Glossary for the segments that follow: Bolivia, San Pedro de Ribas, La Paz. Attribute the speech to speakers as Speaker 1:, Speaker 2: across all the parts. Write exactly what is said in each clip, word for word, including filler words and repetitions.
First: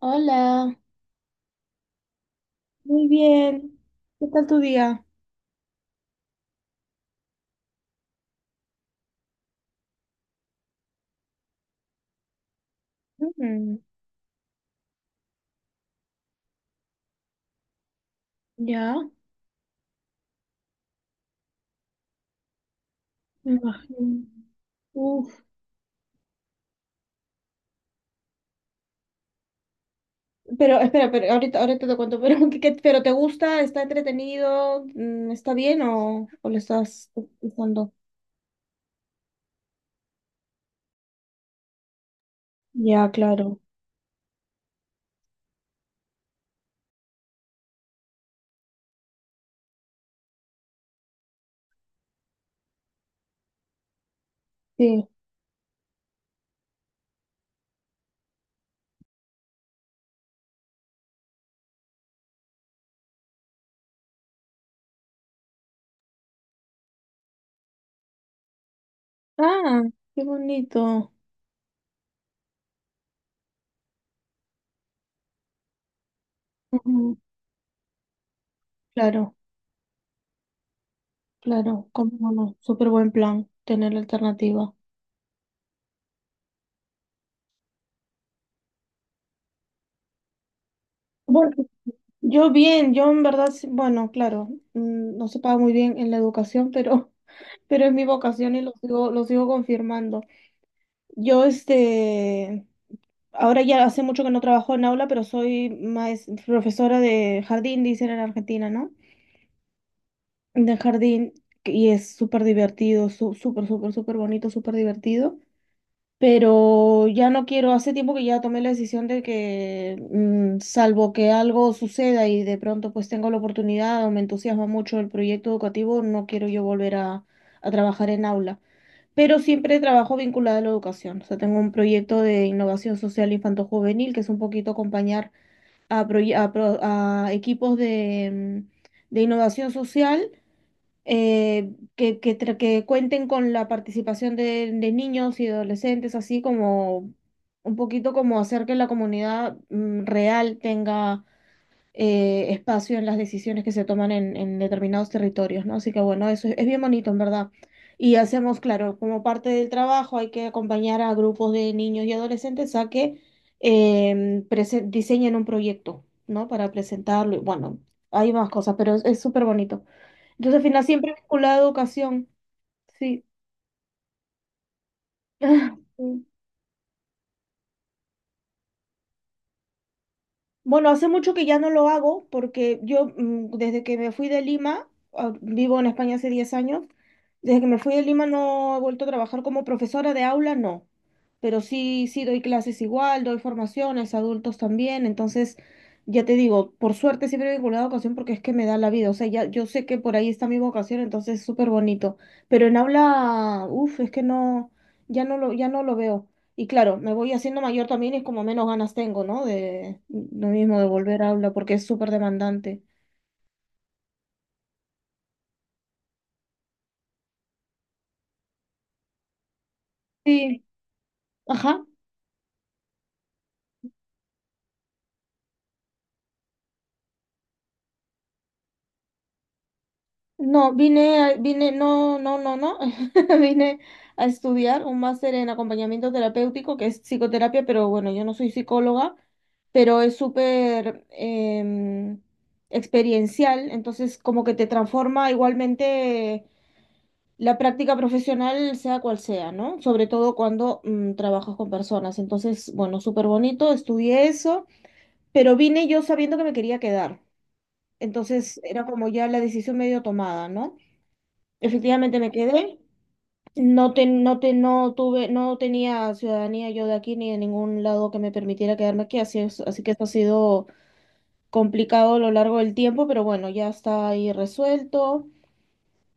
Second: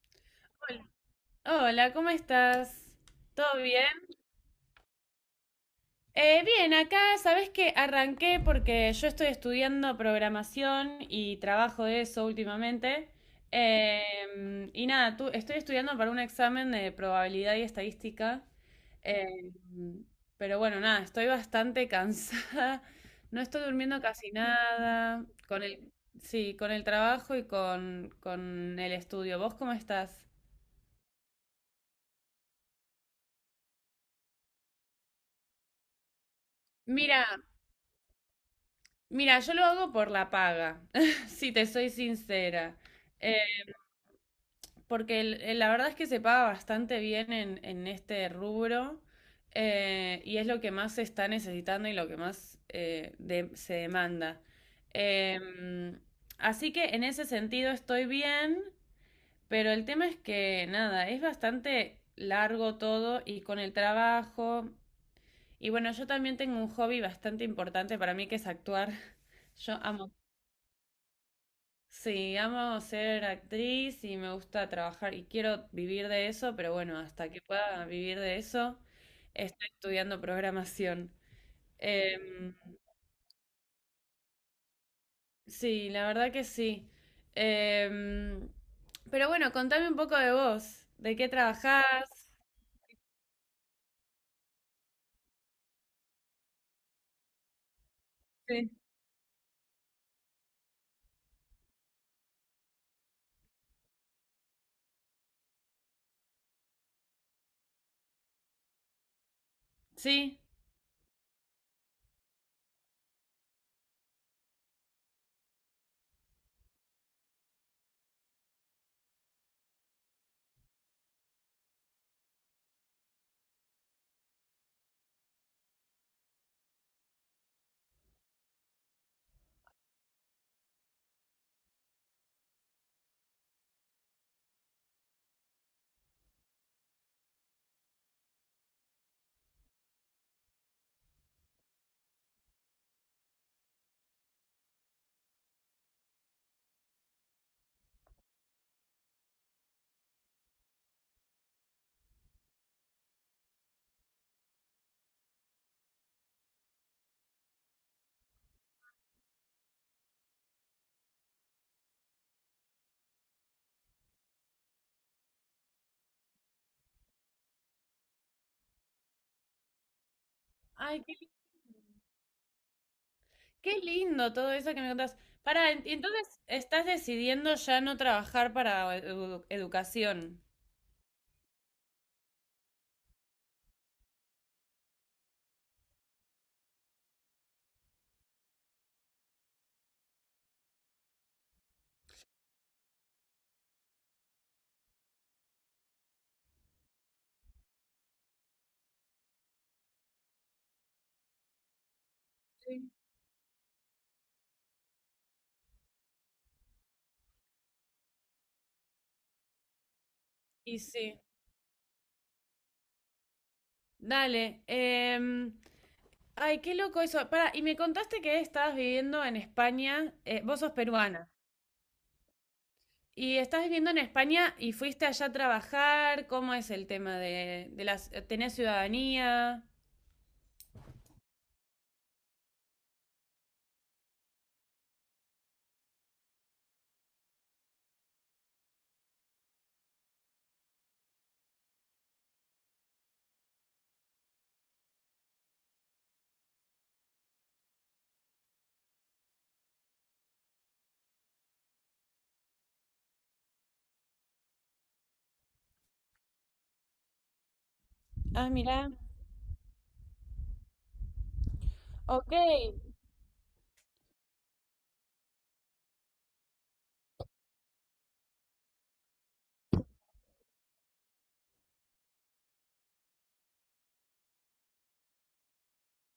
Speaker 1: Hola.
Speaker 2: Hola, ¿cómo estás?
Speaker 1: Muy
Speaker 2: ¿Todo
Speaker 1: bien.
Speaker 2: bien?
Speaker 1: ¿Qué tal tu día?
Speaker 2: Eh, bien, acá sabes que arranqué porque yo estoy estudiando programación y trabajo de eso últimamente.
Speaker 1: Mm,
Speaker 2: Eh, y nada, tú, estoy estudiando para un examen de probabilidad y estadística.
Speaker 1: ya.
Speaker 2: Eh, pero bueno, nada, estoy bastante cansada. No
Speaker 1: Me
Speaker 2: estoy durmiendo
Speaker 1: imagino.
Speaker 2: casi
Speaker 1: Uf.
Speaker 2: nada. Con el, sí, con el trabajo y con, con el estudio. ¿Vos cómo estás?
Speaker 1: Pero espera, pero ahorita, ahorita te cuento, pero, ¿qué- qué- pero ¿te gusta? ¿Está entretenido? Mm, ¿Está bien o, o le estás
Speaker 2: Mira,
Speaker 1: usando?
Speaker 2: Mira, yo lo hago por la paga, si te soy sincera.
Speaker 1: Ya,
Speaker 2: Eh,
Speaker 1: claro.
Speaker 2: Porque el- el- la verdad es que se paga bastante bien en, en este rubro, eh, y es lo que más se está necesitando y lo que más eh, de- se demanda.
Speaker 1: Sí.
Speaker 2: Em, Así que en ese sentido estoy bien, pero el tema es que nada, es bastante largo todo y con el trabajo. Y bueno, yo también tengo un hobby bastante importante para mí que es actuar. Yo
Speaker 1: Ah,
Speaker 2: amo.
Speaker 1: qué bonito.
Speaker 2: Sí, amo ser actriz y me gusta trabajar y quiero vivir de eso, pero bueno,
Speaker 1: Ujú,
Speaker 2: hasta que pueda vivir de eso,
Speaker 1: claro,
Speaker 2: estoy estudiando programación.
Speaker 1: claro, cómo
Speaker 2: Em,
Speaker 1: no. Súper buen plan tener la alternativa.
Speaker 2: sí, la verdad que sí. Em, pero bueno, contame un poco de vos, de qué
Speaker 1: Bueno,
Speaker 2: trabajás.
Speaker 1: yo bien, yo en verdad, sí- bueno, claro, mm, no se paga muy bien en la educación, pero pero es mi vocación y
Speaker 2: Sí.
Speaker 1: lo sigo, lo sigo confirmando. Yo, este, ahora ya hace mucho que no trabajo en aula, pero soy maes- profesora de jardín, dicen en Argentina, ¿no?
Speaker 2: Sí.
Speaker 1: De jardín, que- y es súper divertido, su- súper, súper, súper bonito, súper divertido. Pero ya no quiero, hace tiempo que ya tomé la decisión de que, mm, salvo que algo suceda y de pronto pues tengo la oportunidad o me entusiasma mucho el proyecto educativo, no quiero yo volver a a trabajar en aula, pero siempre trabajo vinculada a la educación. O sea, tengo un proyecto de innovación social infanto-juvenil que es un poquito acompañar a, proye- a pro- a equipos de, mm, de innovación social eh, que, que, tra- que cuenten con la participación de, de niños y adolescentes, así como un poquito como hacer que la comunidad mm, real tenga eh, espacio en las decisiones que se toman en, en determinados territorios, ¿no? Así que bueno, eso es, es bien bonito, en verdad. Y hacemos, claro, como parte del trabajo hay que acompañar a grupos de niños y adolescentes a que em, prese- diseñen un proyecto, ¿no? Para presentarlo. Y bueno, hay más cosas, pero es es súper bonito. Entonces, al final,
Speaker 2: Ay,
Speaker 1: siempre
Speaker 2: qué,
Speaker 1: vinculado a educación, sí.
Speaker 2: qué lindo todo eso que me contás. Para, entonces estás decidiendo ya no trabajar para edu- educación.
Speaker 1: Bueno, hace mucho que ya no lo hago porque yo mm, desde que me fui de Lima, ah, vivo en España hace diez años. Desde que me fui de Lima no he vuelto a trabajar como profesora de aula, no, pero sí, sí doy clases igual, doy formaciones, adultos también. Entonces ya te digo, por suerte siempre he vinculado a educación porque es que me da la vida. O sea, ya yo sé que por ahí está mi vocación, entonces es súper bonito, pero en aula, uff, es que no, ya no lo, ya no lo veo. Y claro, me voy haciendo mayor también y es como menos ganas tengo, ¿no? De lo mismo,
Speaker 2: Y
Speaker 1: de
Speaker 2: sí,
Speaker 1: volver a hablar porque es súper demandante.
Speaker 2: dale. em, Ay, qué loco eso. Para, y me contaste que estabas viviendo en España, eh, vos
Speaker 1: Sí,
Speaker 2: sos peruana,
Speaker 1: ajá.
Speaker 2: y estás viviendo en España y fuiste allá a trabajar, ¿cómo es el tema de, de las, tenés ciudadanía?
Speaker 1: No, vine, a- vine, no, no, no, no. Vine A estudiar un máster en acompañamiento terapéutico, que es psicoterapia, pero bueno, yo no soy psicóloga, pero es súper em, experiencial, entonces como que te transforma igualmente. La práctica profesional, sea cual sea, ¿no? Sobre todo cuando mm, trabajas con personas. Entonces, bueno, súper bonito, estudié eso, pero vine yo sabiendo que me quería quedar.
Speaker 2: Ah,
Speaker 1: Entonces, era
Speaker 2: mirá.
Speaker 1: como ya la decisión medio tomada, ¿no? Efectivamente me
Speaker 2: Ok,
Speaker 1: quedé. No te, no te, no tuve, no tenía ciudadanía yo de aquí ni de ningún lado que me permitiera quedarme aquí, así es, así que esto ha sido complicado a lo largo del tiempo, pero bueno, ya está ahí resuelto.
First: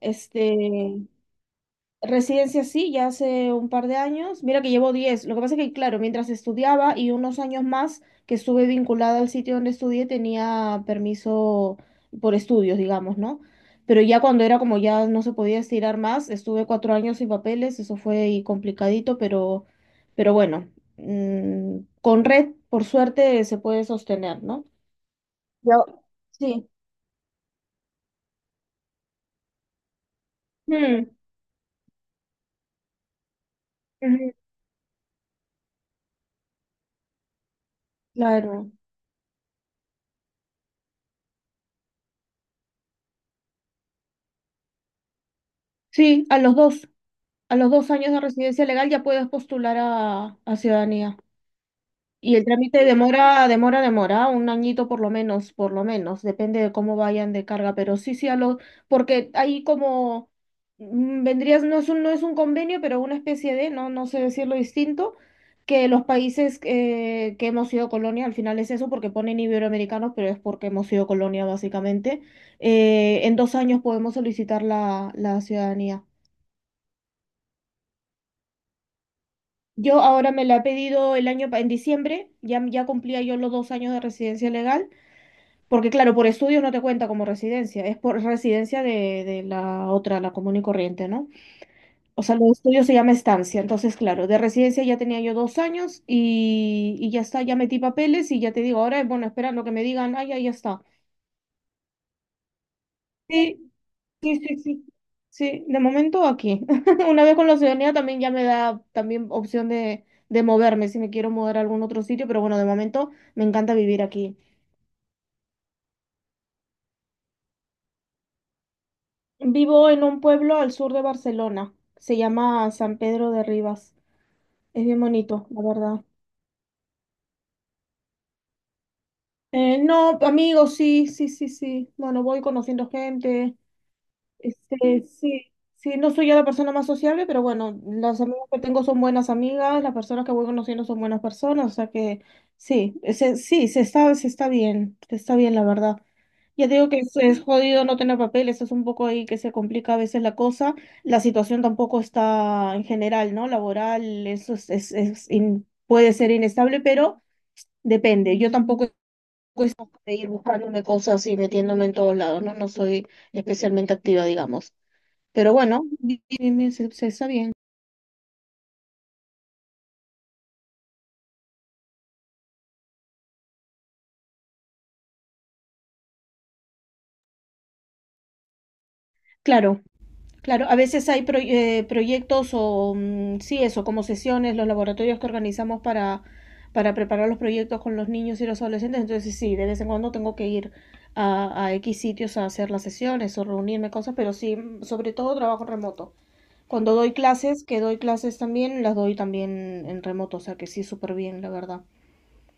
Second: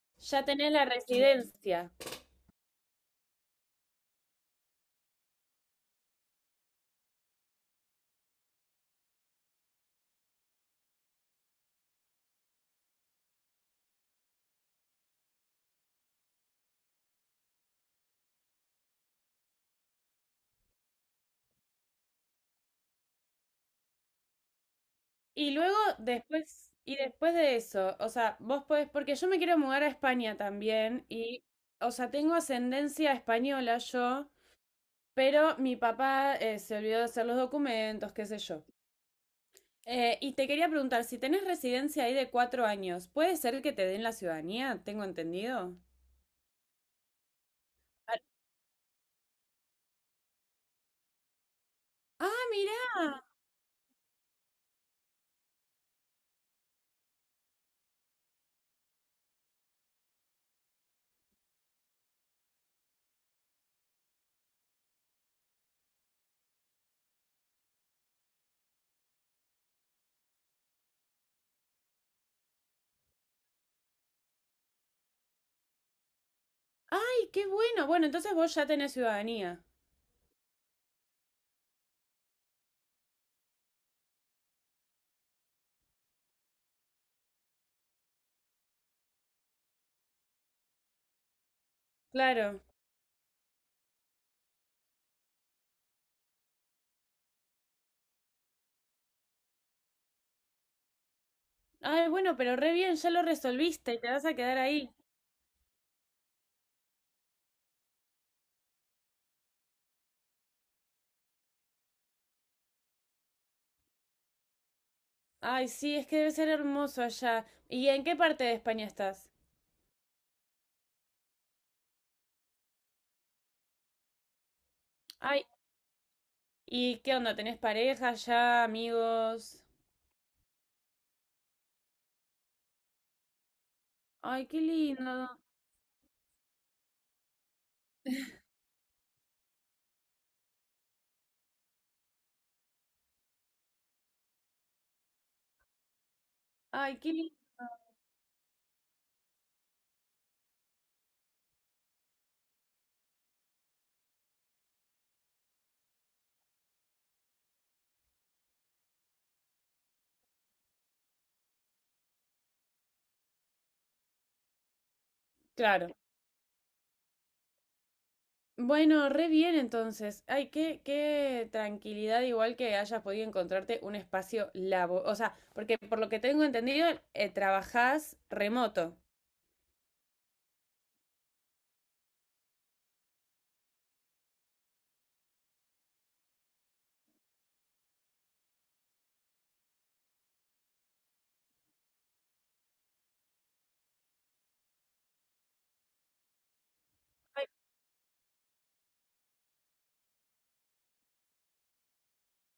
Speaker 1: Este,
Speaker 2: ya tenés la residencia.
Speaker 1: residencia sí, ya hace un par de años. Mira que llevo diez. Lo que pasa es que, claro, mientras estudiaba y unos años más que estuve vinculada al sitio donde estudié, tenía permiso por estudios, digamos, ¿no? Pero ya cuando era como ya no se podía estirar más, estuve cuatro años sin papeles, eso fue ahí complicadito, pero, pero bueno, mm, con red, por suerte, se puede sostener, ¿no?
Speaker 2: Y luego,
Speaker 1: Yo, sí.
Speaker 2: después, y después de eso, o sea, vos podés, porque yo me quiero mudar a España también,
Speaker 1: Mm,
Speaker 2: y, o sea, tengo ascendencia española yo,
Speaker 1: ujú,
Speaker 2: pero mi papá eh, se olvidó de hacer los documentos, qué sé yo.
Speaker 1: claro.
Speaker 2: Eh, y te quería preguntar, si tenés residencia ahí de cuatro años, ¿puede ser que te den la ciudadanía? ¿Tengo entendido?
Speaker 1: Sí, a los dos. A los dos años
Speaker 2: Ah,
Speaker 1: de residencia legal ya puedes postular a, a ciudadanía. Y el
Speaker 2: ah,
Speaker 1: trámite
Speaker 2: mirá.
Speaker 1: demora, demora, demora, un añito por lo menos, por lo menos, depende de cómo vayan de carga, pero sí, sí, a lo, porque ahí como mm, vendrías, no es un, no es un convenio, pero una especie de, no, no sé decirlo distinto, que los países eh, que hemos sido colonia, al final es eso, porque ponen iberoamericanos, pero es porque hemos sido colonia básicamente. Eh, en dos años podemos solicitar la, la ciudadanía.
Speaker 2: Ay, qué bueno. Bueno, entonces vos ya tenés ciudadanía.
Speaker 1: Yo ahora me la he pedido el año, pa- en diciembre. Ya, ya cumplía yo los dos años de residencia legal, porque claro, por estudios no te cuenta como residencia, es por residencia de, de la otra, la común y corriente, ¿no? O sea, los
Speaker 2: Claro.
Speaker 1: estudios se llama estancia, entonces claro, de residencia ya tenía yo dos años y, y ya está, ya metí papeles y ya te digo, ahora, bueno, esperando que me digan, ah, ya, ya está.
Speaker 2: Ay, bueno, pero re bien, ya lo
Speaker 1: sí
Speaker 2: resolviste y te vas a
Speaker 1: Sí, sí,
Speaker 2: quedar
Speaker 1: sí.
Speaker 2: ahí.
Speaker 1: Sí, de momento aquí. Una vez con la ciudadanía también ya me da también opción de, de moverme si me quiero mover a algún otro sitio, pero bueno, de momento me encanta vivir aquí.
Speaker 2: Ay, sí, es que debe ser hermoso allá. ¿Y en qué parte de España estás?
Speaker 1: Vivo en un pueblo al sur de Barcelona. Se llama San Pedro de Ribas. Es bien
Speaker 2: Ay,
Speaker 1: bonito, la verdad.
Speaker 2: ¿y qué onda? ¿Tenés pareja ya, amigos?
Speaker 1: Eh, no, amigos, sí, sí, sí, sí. Bueno, voy conociendo gente.
Speaker 2: Ay, qué
Speaker 1: Este,
Speaker 2: lindo.
Speaker 1: sí, sí, no soy yo la persona más sociable, pero bueno, las amigas que tengo son buenas amigas, las personas que voy conociendo son buenas personas, o sea que sí, se- sí, se está, se está bien, se está bien la verdad. Ya te digo
Speaker 2: Ay,
Speaker 1: que
Speaker 2: qué
Speaker 1: es,
Speaker 2: lindo.
Speaker 1: es jodido no tener papeles, es un poco ahí que se complica a veces la cosa. La situación tampoco está en general, ¿no? Laboral, eso es, es, es in- puede ser inestable, pero depende. Yo tampoco de ir buscándome cosas y metiéndome en todos lados, ¿no? No soy especialmente activa, digamos. Pero bueno,
Speaker 2: Claro.
Speaker 1: bi- bi- bi- se, se está bien.
Speaker 2: Bueno, re bien entonces. Ay, qué, qué tranquilidad igual que hayas podido encontrarte un espacio labo. O sea, porque por lo que tengo entendido, eh, trabajás remoto.
Speaker 1: Claro, claro. A veces hay pro- eh, proyectos o, mm, sí, eso, como sesiones, los laboratorios que organizamos para, para preparar los proyectos con los niños y los adolescentes. Entonces, sí, de vez en cuando tengo que ir a, a X sitios a hacer las sesiones o reunirme cosas, pero sí, mm, sobre todo trabajo remoto. Cuando doy clases, que doy clases también, las doy también en remoto, o sea que sí, súper bien, la verdad.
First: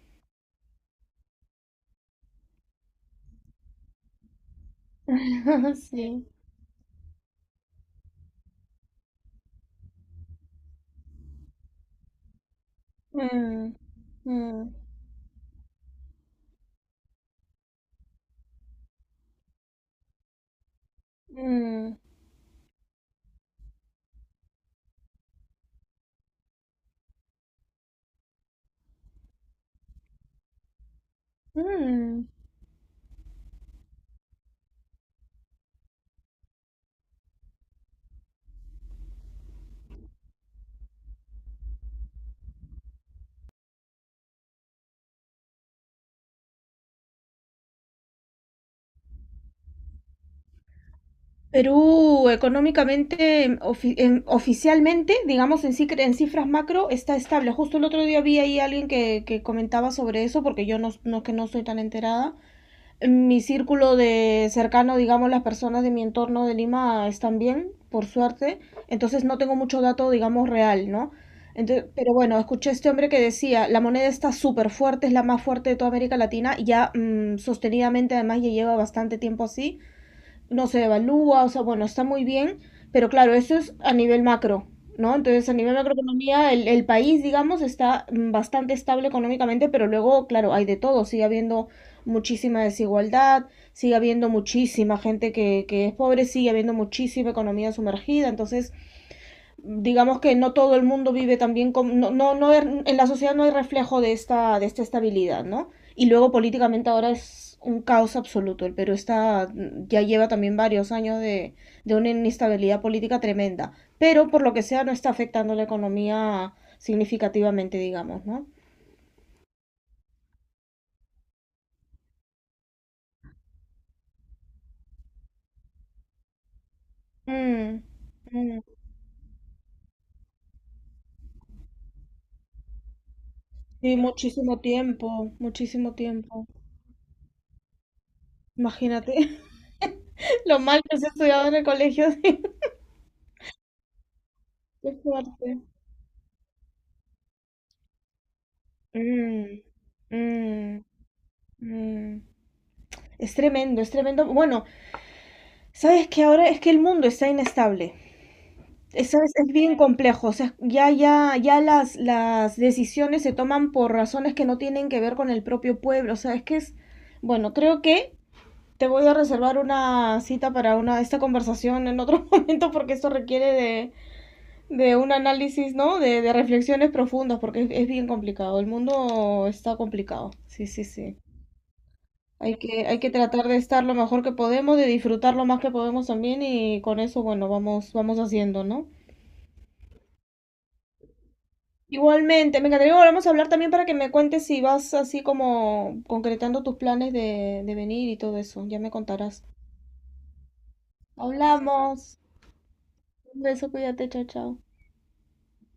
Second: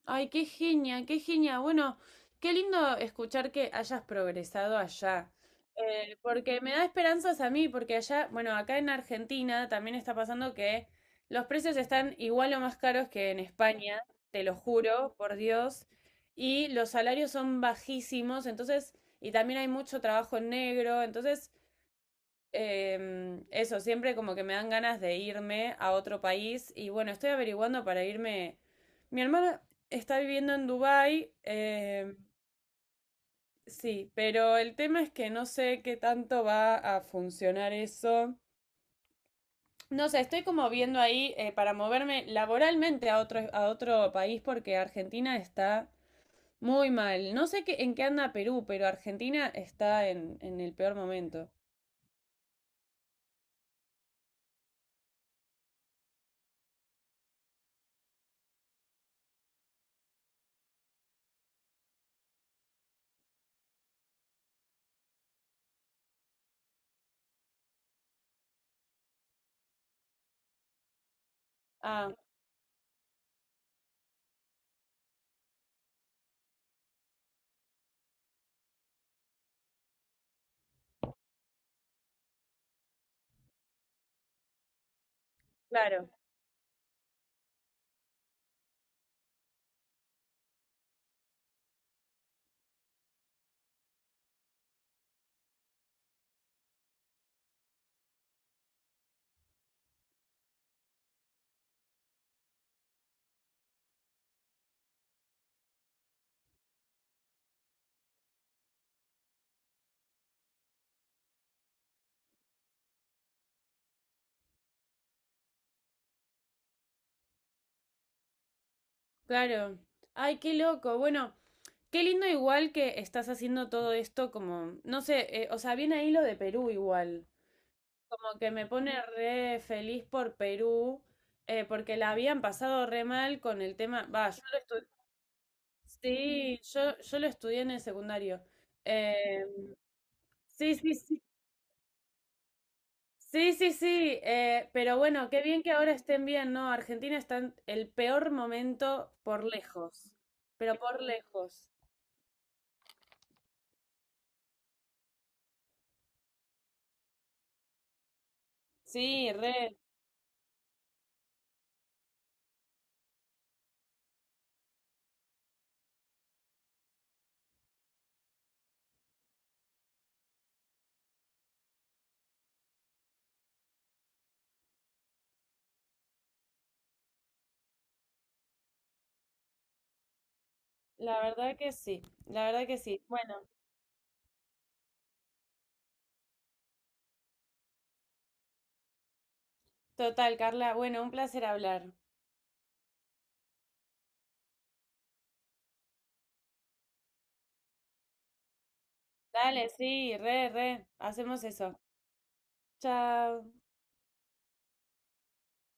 Speaker 2: Ay, qué genia, qué genia. Bueno, qué lindo escuchar que hayas progresado allá. Eh,
Speaker 1: Sí.
Speaker 2: porque me da esperanzas a mí, porque allá, bueno, acá en Argentina también está pasando que los precios están igual o más caros que en
Speaker 1: Mm,
Speaker 2: España, te lo
Speaker 1: mm,
Speaker 2: juro, por Dios, y los salarios son bajísimos, entonces, y también hay mucho trabajo en negro, entonces.
Speaker 1: mm,
Speaker 2: Em, eso, siempre como que me dan ganas de irme a otro país y bueno, estoy averiguando para irme. Mi hermana está viviendo en Dubái, em,
Speaker 1: mm.
Speaker 2: sí, pero el tema es que no sé qué tanto va a funcionar eso. No sé, estoy como viendo ahí eh, para moverme laboralmente a otro, a otro país porque Argentina está muy mal. No sé qué, en qué anda Perú, pero Argentina está en, en el peor momento.
Speaker 1: Perú económicamente, em, ofi- em, oficialmente, digamos en, cifra- en cifras macro, está estable. Justo el otro día vi ahí alguien que, que comentaba sobre eso, porque yo no, no que no soy tan enterada. En mi círculo de cercano, digamos, las personas de mi entorno de Lima están bien, por suerte. Entonces no tengo mucho dato, digamos, real, ¿no? Entonces,
Speaker 2: Ah,
Speaker 1: pero bueno, escuché a este hombre que decía, la moneda está súper fuerte, es la más fuerte de toda América Latina, y ya mm, sostenidamente además ya lleva bastante tiempo así no se devalúa, o sea, bueno, está muy bien, pero claro, eso es a nivel macro, ¿no? Entonces, a nivel
Speaker 2: claro,
Speaker 1: macroeconomía, el, el país, digamos, está mm, bastante estable económicamente, pero luego, claro, hay de todo, sigue habiendo muchísima desigualdad, sigue habiendo muchísima gente que, que es pobre, sigue habiendo muchísima economía sumergida, entonces digamos que no todo el mundo vive también con, no, no, no, en la sociedad no hay reflejo de esta, de esta estabilidad, ¿no? Y luego políticamente ahora es un caos absoluto. El Perú está, ya lleva también varios años de, de una inestabilidad política tremenda. Pero por lo que sea no está afectando la economía significativamente, digamos, ¿no?
Speaker 2: claro. Ay, qué loco. Bueno. Qué lindo igual que estás haciendo todo esto como, no sé, eh, o sea, viene ahí lo de Perú igual.
Speaker 1: Mm,
Speaker 2: Como que
Speaker 1: mm.
Speaker 2: me pone re feliz por Perú, eh, porque la habían pasado re mal con el
Speaker 1: Sí,
Speaker 2: tema. Va, yo lo
Speaker 1: muchísimo
Speaker 2: estudié.
Speaker 1: tiempo, muchísimo tiempo.
Speaker 2: Sí, yo, yo lo estudié en el secundario.
Speaker 1: Imagínate
Speaker 2: Eh,
Speaker 1: lo
Speaker 2: sí,
Speaker 1: mal
Speaker 2: sí,
Speaker 1: que se ha
Speaker 2: sí.
Speaker 1: estudiado en el colegio.
Speaker 2: Sí, sí, sí. Eh,
Speaker 1: Qué
Speaker 2: pero bueno, qué
Speaker 1: fuerte.
Speaker 2: bien que ahora estén bien, ¿no? Argentina está en el peor momento por
Speaker 1: Mm,
Speaker 2: lejos. Pero
Speaker 1: mm.
Speaker 2: por lejos.
Speaker 1: Mm, es tremendo, es tremendo. Bueno, sabes que ahora es que el mundo está inestable. Es, sabes,
Speaker 2: Sí,
Speaker 1: es bien
Speaker 2: re.
Speaker 1: complejo. O sea, ya, ya, ya las, las decisiones se toman por razones que no tienen que ver con el propio pueblo. O sea, es que es. Bueno, creo que te voy a reservar una cita para una, esta conversación en otro momento, porque esto requiere de, de un análisis, ¿no? De, de reflexiones profundas, porque es, es bien complicado. El mundo está complicado. Sí, sí, sí.
Speaker 2: La verdad que sí. La
Speaker 1: Hay
Speaker 2: verdad que
Speaker 1: que, hay
Speaker 2: sí.
Speaker 1: que
Speaker 2: Bueno.
Speaker 1: tratar de estar lo mejor que podemos, de disfrutar lo más que podemos también y con eso, bueno, vamos, vamos haciendo, ¿no?
Speaker 2: Total, Carla. Bueno, un placer hablar.
Speaker 1: Igualmente, me encantaría volvamos a hablar también para que me cuentes si vas así como concretando tus planes de, de venir y todo eso. Ya me contarás.
Speaker 2: Dale, sí, re, re. Hacemos eso.
Speaker 1: Hablamos. Un
Speaker 2: Chao.
Speaker 1: beso, cuídate, chao, chao.